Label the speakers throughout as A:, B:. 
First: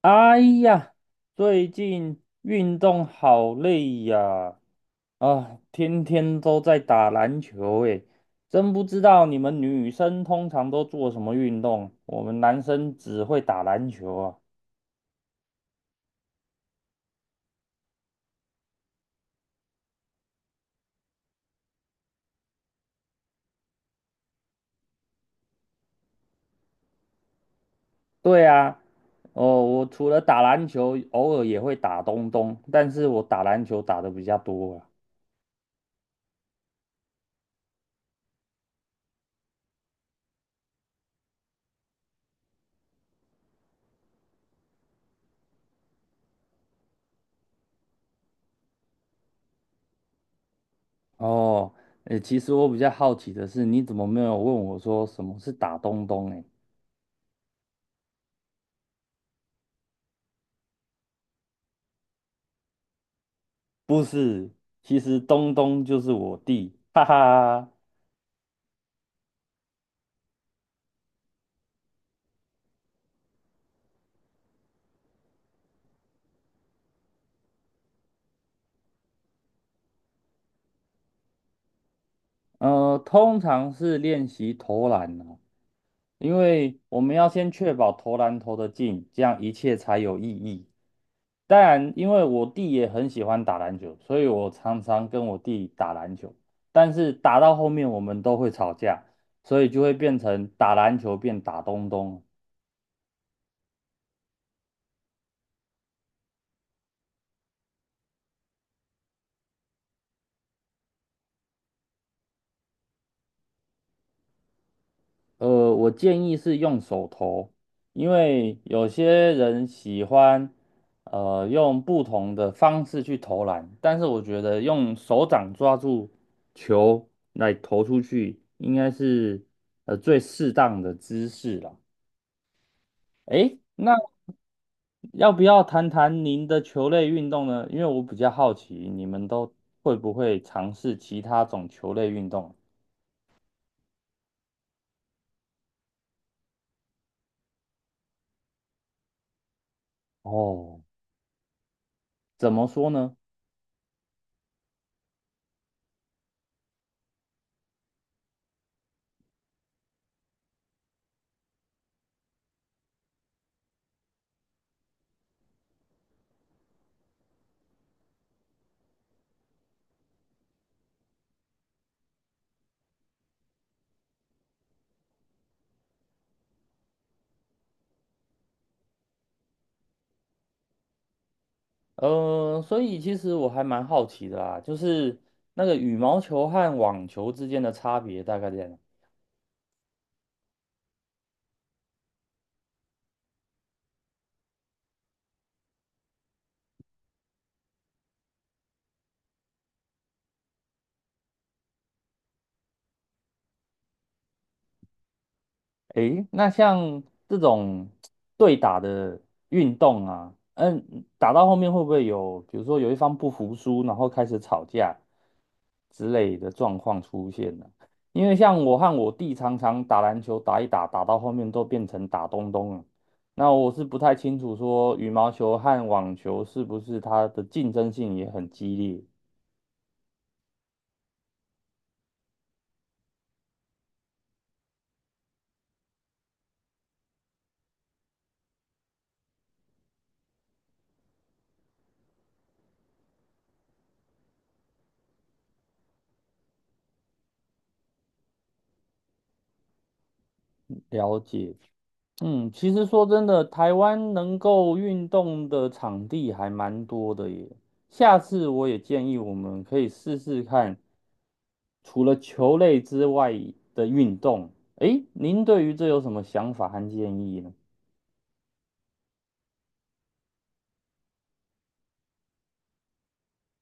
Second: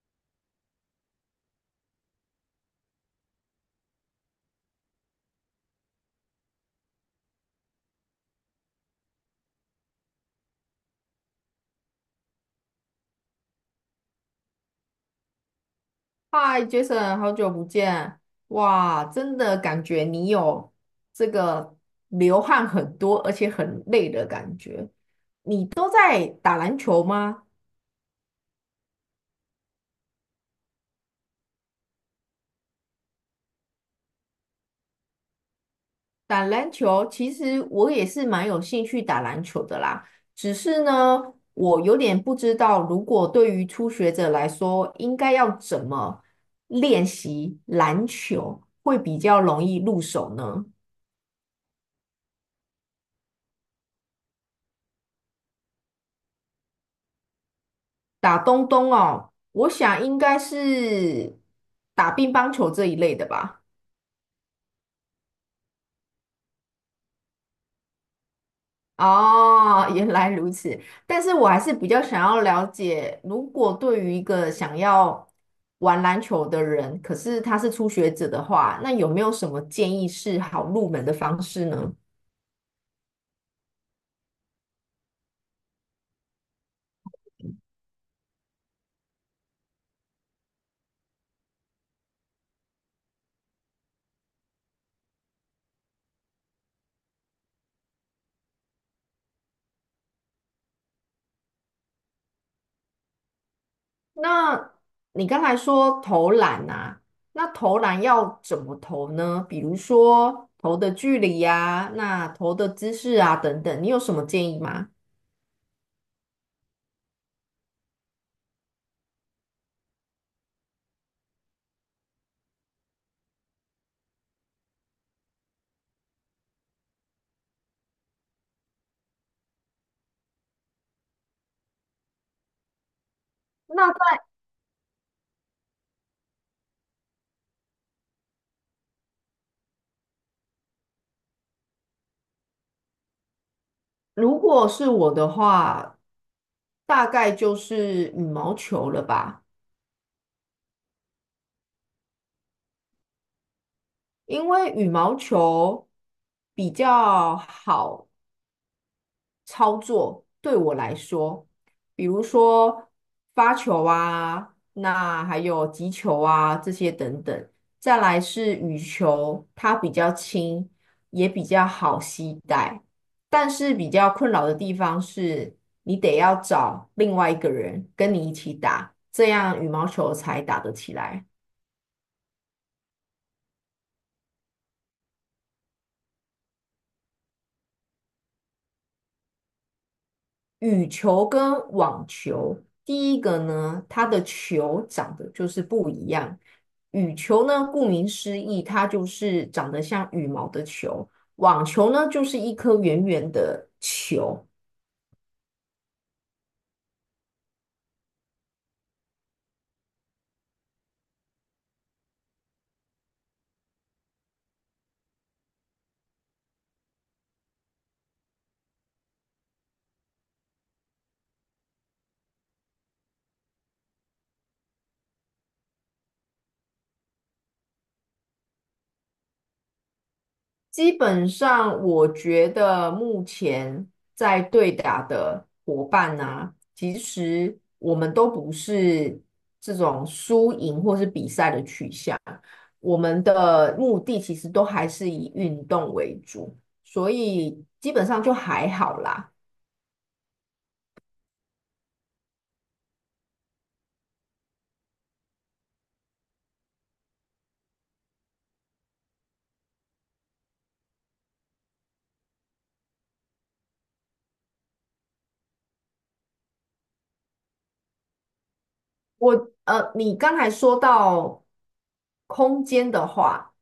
A: 哎呀，最近运动好累呀！啊，天天都在打篮球，诶，真不知道你们女生通常都做什么运动，我们男生只会打篮球啊。
B: 嗨，Jason，好久不见！哇，真的感觉你有这个流汗很多，而且很累的感觉。都在打篮球吗？
A: 对啊，哦，我除了打篮球，偶尔也会打东东，但是我打篮球打的比较多啊。
B: 打篮球，其实我也是蛮有兴趣打篮球的啦。只是呢，我有点不知道，如果对于初学者来说，应该要怎么练习篮球会比较容易入手呢？
A: 哦，诶，其实我比较好奇的是，你怎么没有问我说什么是打东东？
B: 打东东哦，我想应该是打乒乓球这一类的吧。
A: 不是，其实东东就是我弟，哈哈。
B: 哦，原来如此。但是我还是比较想要了解，如果对于一个想要玩篮球的人，可是他是初学者的话，那有没有什么建议是好入门的方式呢？
A: 通常是练习投篮啊，因为我们要先确保投篮投得进，这样一切才有意义。当然，因为我弟也很喜欢打篮球，所以我常常跟我弟打篮球。但是打到后面我们都会吵架，所以就会变成打篮球变打东东。
B: 那你刚才说投篮啊，那投篮要怎么投呢？比如说投的距离呀、那投的姿势啊等等，你有什么建议吗？
A: 呃，我建议是用手投，因为有些人喜欢用不同的方式去投篮，但是我觉得用手掌抓住球来投出去，应该是最适当的姿势啦。诶，
B: 那
A: 那
B: 在
A: 要不要谈谈您的球类运动呢？因为我比较好奇，你们都会不会尝试其他种球类运动？
B: 如果是我的话，大概就是羽毛球了吧，
A: 哦，怎么说呢？
B: 因为羽毛球比较好操作对我来说，比如说发球啊，那还有击球啊这些等等。再来是羽球，它比较轻，也比较好携带，但是比较困扰的地方是，你得要找另外一个人跟你一起打，这样羽毛球才打得起来。
A: 所以其实我还蛮好奇的啦，就是那个羽毛球和网球之间的差别大概在哪？
B: 羽球跟网球，第一个呢，它的球长得就是不一样。羽球呢，顾名思义，它就是长得像羽毛的球；网球呢，就是一颗圆圆的球。
A: 诶，那像这种对打的运动啊，嗯，打到后面会不会有，比如说有一方不服输，然后开始吵架之类的状况出现呢？因为像我和我弟常常打篮球，打一打，打到后面都变成打东东了。那我是不太清楚说羽毛球和网球是不是它的竞争性也很激烈，
B: 基本上，我觉得目前在对打的伙伴呢、其实我们都不是这种输赢或是比赛的取向，我们的目的其实都还是以运动为主，所以基本上就还好啦。
A: 了解。嗯，其实说真的，台湾能够运动的场地还蛮多的耶。下次我也建议我们可以试试看，除了球类之外的运动。诶，您对于这有什么想法和建议呢？
B: 我你刚才说到空间的话，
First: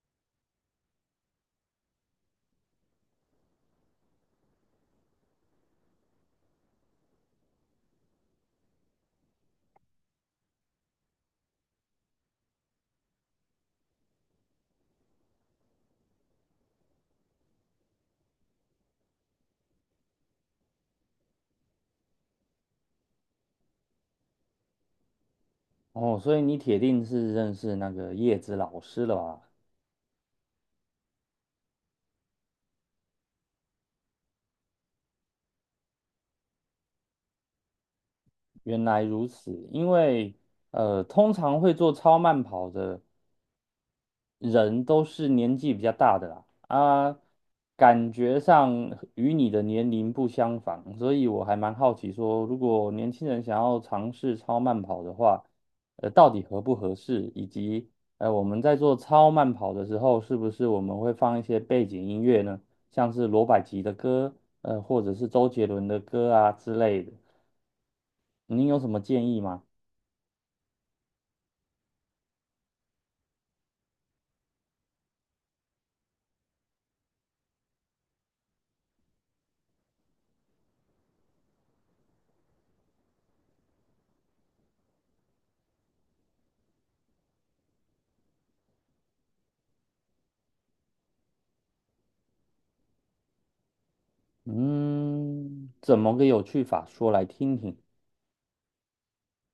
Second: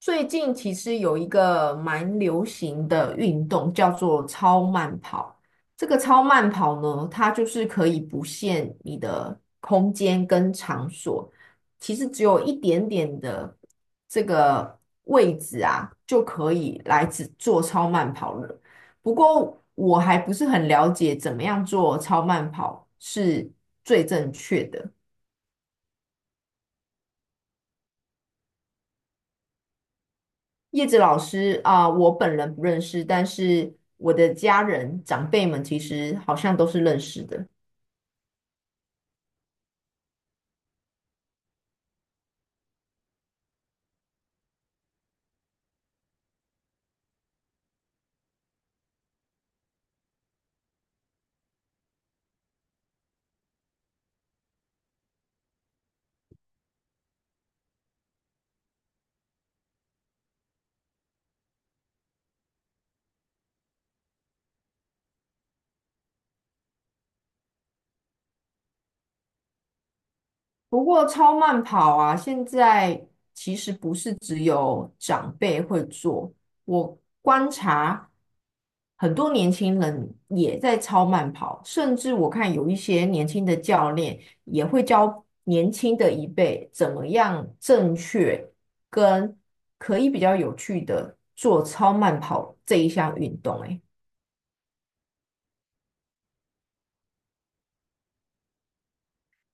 B: 最近其实有一个蛮流行的运动叫做超慢跑。这个超慢跑呢，它就是可以不限你的空间跟场所，其实只有一点点的位置啊，就可以来只做超慢跑了。不过我还不是很了解怎么样做超慢跑是最正确的。
A: 哦，所以你铁定是认识那个叶子老师了吧？
B: 叶子老师啊，我本人不认识，但是我的家人长辈们其实好像都是认识的。
A: 原来如此，因为通常会做超慢跑的。人都是年纪比较大的啦，啊，感觉上与你的年龄不相仿，所以我还蛮好奇说，如果年轻人想要尝试超慢跑的话，到底合不合适，以及我们在做超慢跑的时候，是不是我们会放一些背景音乐呢？像是罗百吉的歌，或者是周杰伦的歌啊之类的，您有什么建议吗？
B: 不过超慢跑啊，现在其实不是只有长辈会做，我观察很多年轻人也在超慢跑，甚至我看有一些年轻的教练也会教年轻的一辈怎么样正确跟可以比较有趣的做超慢跑这一项运动。欸
A: 嗯，怎么个有趣法，说来听听。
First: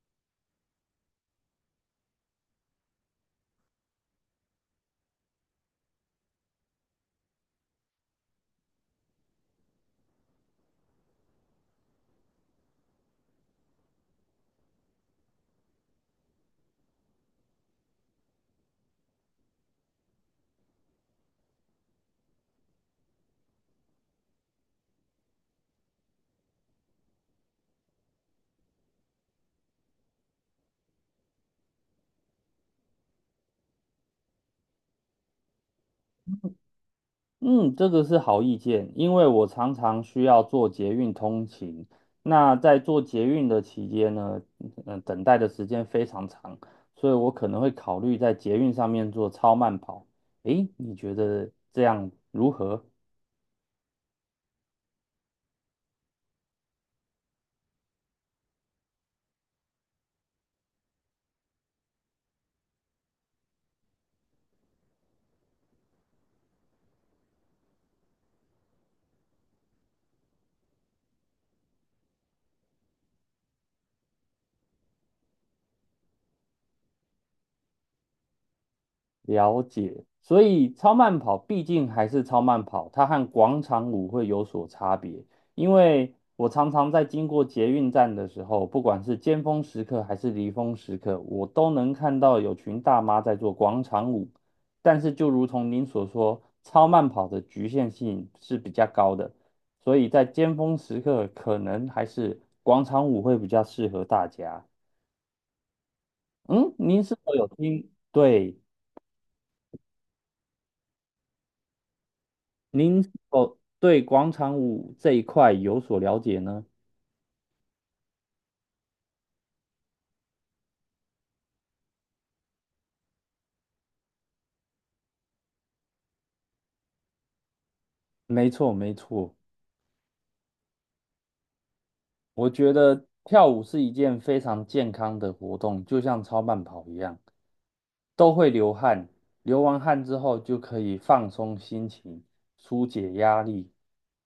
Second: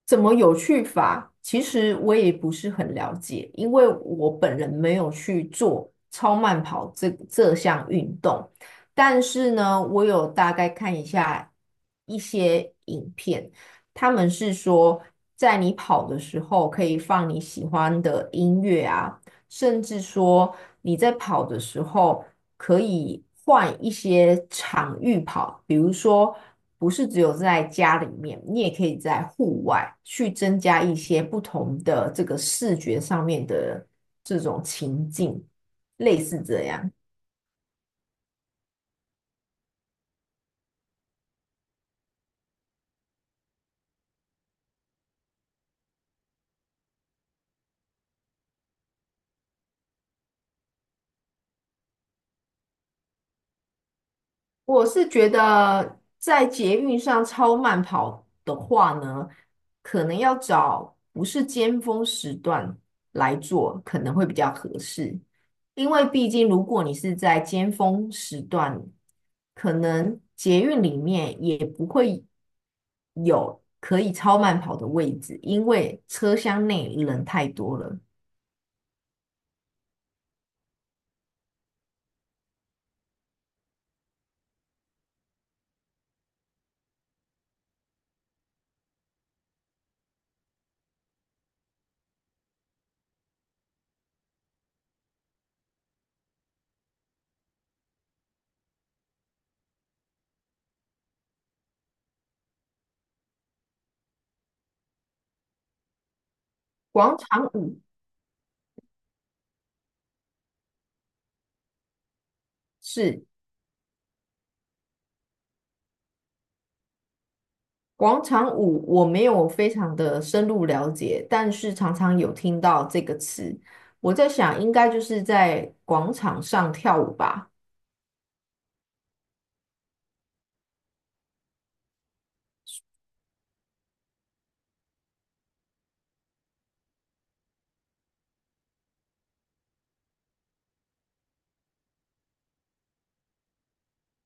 B: 怎么有趣法？其实我也不是很了解，因为我本人没有去做超慢跑这项运动。但是呢，我有大概看一下一些影片，他们是说，在你跑的时候可以放你喜欢的音乐啊，甚至说你在跑的时候，可以换一些场域跑，比如说不是只有在家里面，你也可以在户外去增加一些不同的这个视觉上面的这种情境，类似这样。
A: 嗯，这个是好意见，因为我常常需要做捷运通勤。那在做捷运的期间呢，嗯、等待的时间非常长，所以我可能会考虑在捷运上面做超慢跑。诶，你觉得这样如何？
B: 我是觉得在捷运上超慢跑的话呢，可能要找不是尖峰时段来做，可能会比较合适。因为毕竟如果你是在尖峰时段，可能捷运里面也不会有可以超慢跑的位置，因为车厢内人太多了。
A: 了解，所以超慢跑毕竟还是超慢跑，它和广场舞会有所差别。因为我常常在经过捷运站的时候，不管是尖峰时刻还是离峰时刻，我都能看到有群大妈在做广场舞。但是就如同您所说，超慢跑的局限性是比较高的，所以在尖峰时刻可能还是广场舞会比较适合大家。嗯，您是
B: 广
A: 否有
B: 场舞
A: 听？对。您是
B: 是
A: 否对广场舞这一块有所了解呢？
B: 广场舞我没有非常的深入了解，但是常常有听到这个词。我在想，应该就是在广场上跳舞吧。
A: 没错，没错，我觉得跳舞是一件非常健康的活动，就像超慢跑一样，都会流汗，流完汗之后就可以放松心情，疏解压力。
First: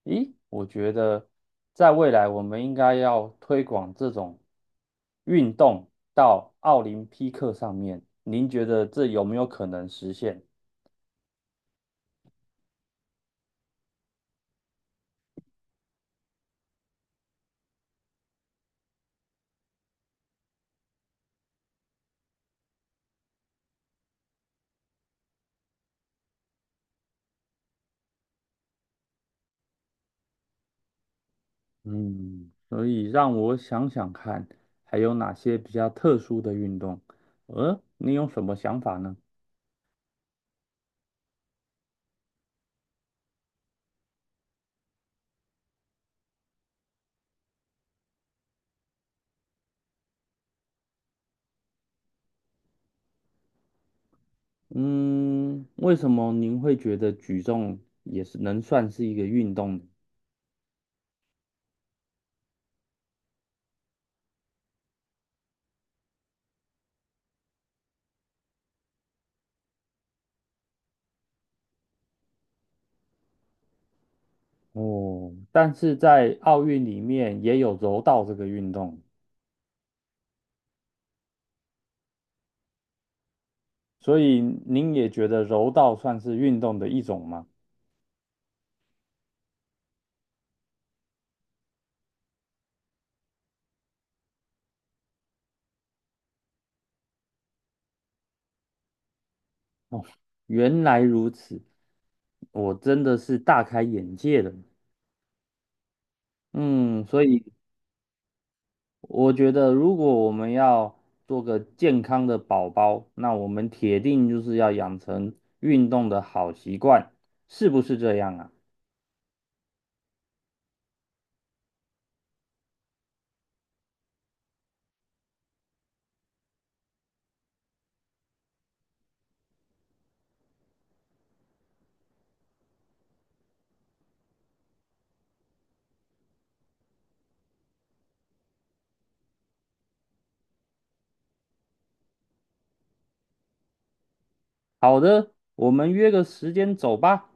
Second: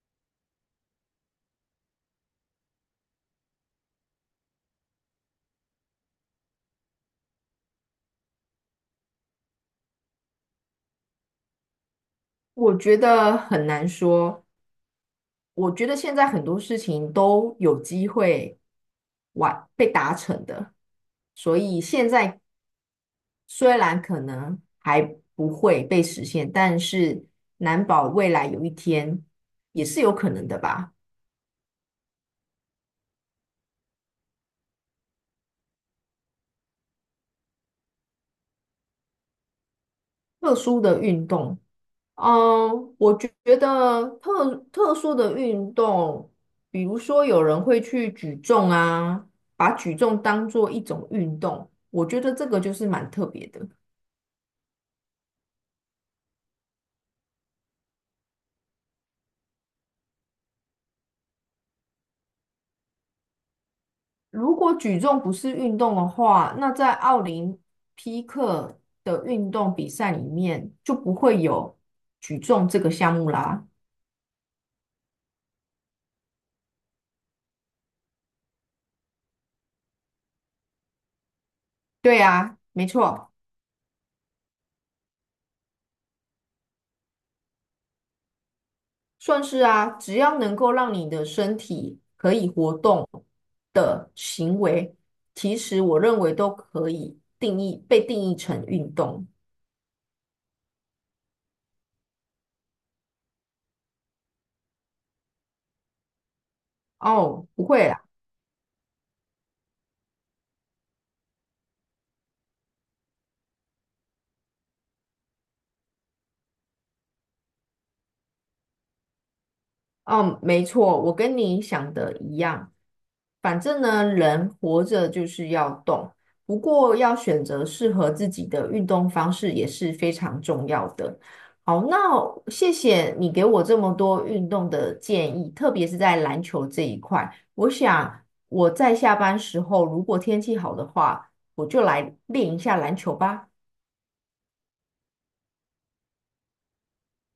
A: 咦，我觉得在未来我们应该要推广这种运动到奥林匹克上面，您觉得这有没有可能实现？
B: 我觉得很难说。我觉得现在很多事情都有机会完被达成的，所以现在虽然可能还不会被实现，但是难保未来有一天也是有可能的吧。
A: 嗯，所以让我想想看，还有哪些比较特殊的运动？你有什么想法呢？
B: 特殊的运动。嗯，我觉得特殊的运动，比如说有人会去举重啊，把举重当做一种运动，我觉得这个就是蛮特别的。
A: 嗯，为什么您会觉得举重也是能算是一个运动呢？
B: 如果举重不是运动的话，那在奥林匹克的运动比赛里面就不会有举重这个项目啦。
A: 哦，但是在奥运里面也有柔道这个运动，
B: 对啊，没错。
A: 所以您也觉得柔道算是运动的一种吗？
B: 算是啊，只要能够让你的身体可以活动的行为，其实我认为都可以定义，被定义成运动。
A: 原来如此，我真的是大开眼界了。嗯，所以
B: 哦，不会啦。
A: 我觉得，如果我们要做个健康的宝宝，那我们铁定就是要养成运动的好习惯，是不是这样啊？
B: 嗯，没错，我跟你想的一样。反正呢，人活着就是要动，不过要选择适合自己的运动方式也是非常重要的。好，那谢谢你给我这么多运动的建议，特别是在篮球这一块。我想我在下班时候，如果天气好的话，我就来练一下篮球吧。
A: 好的，我们约个时间走吧。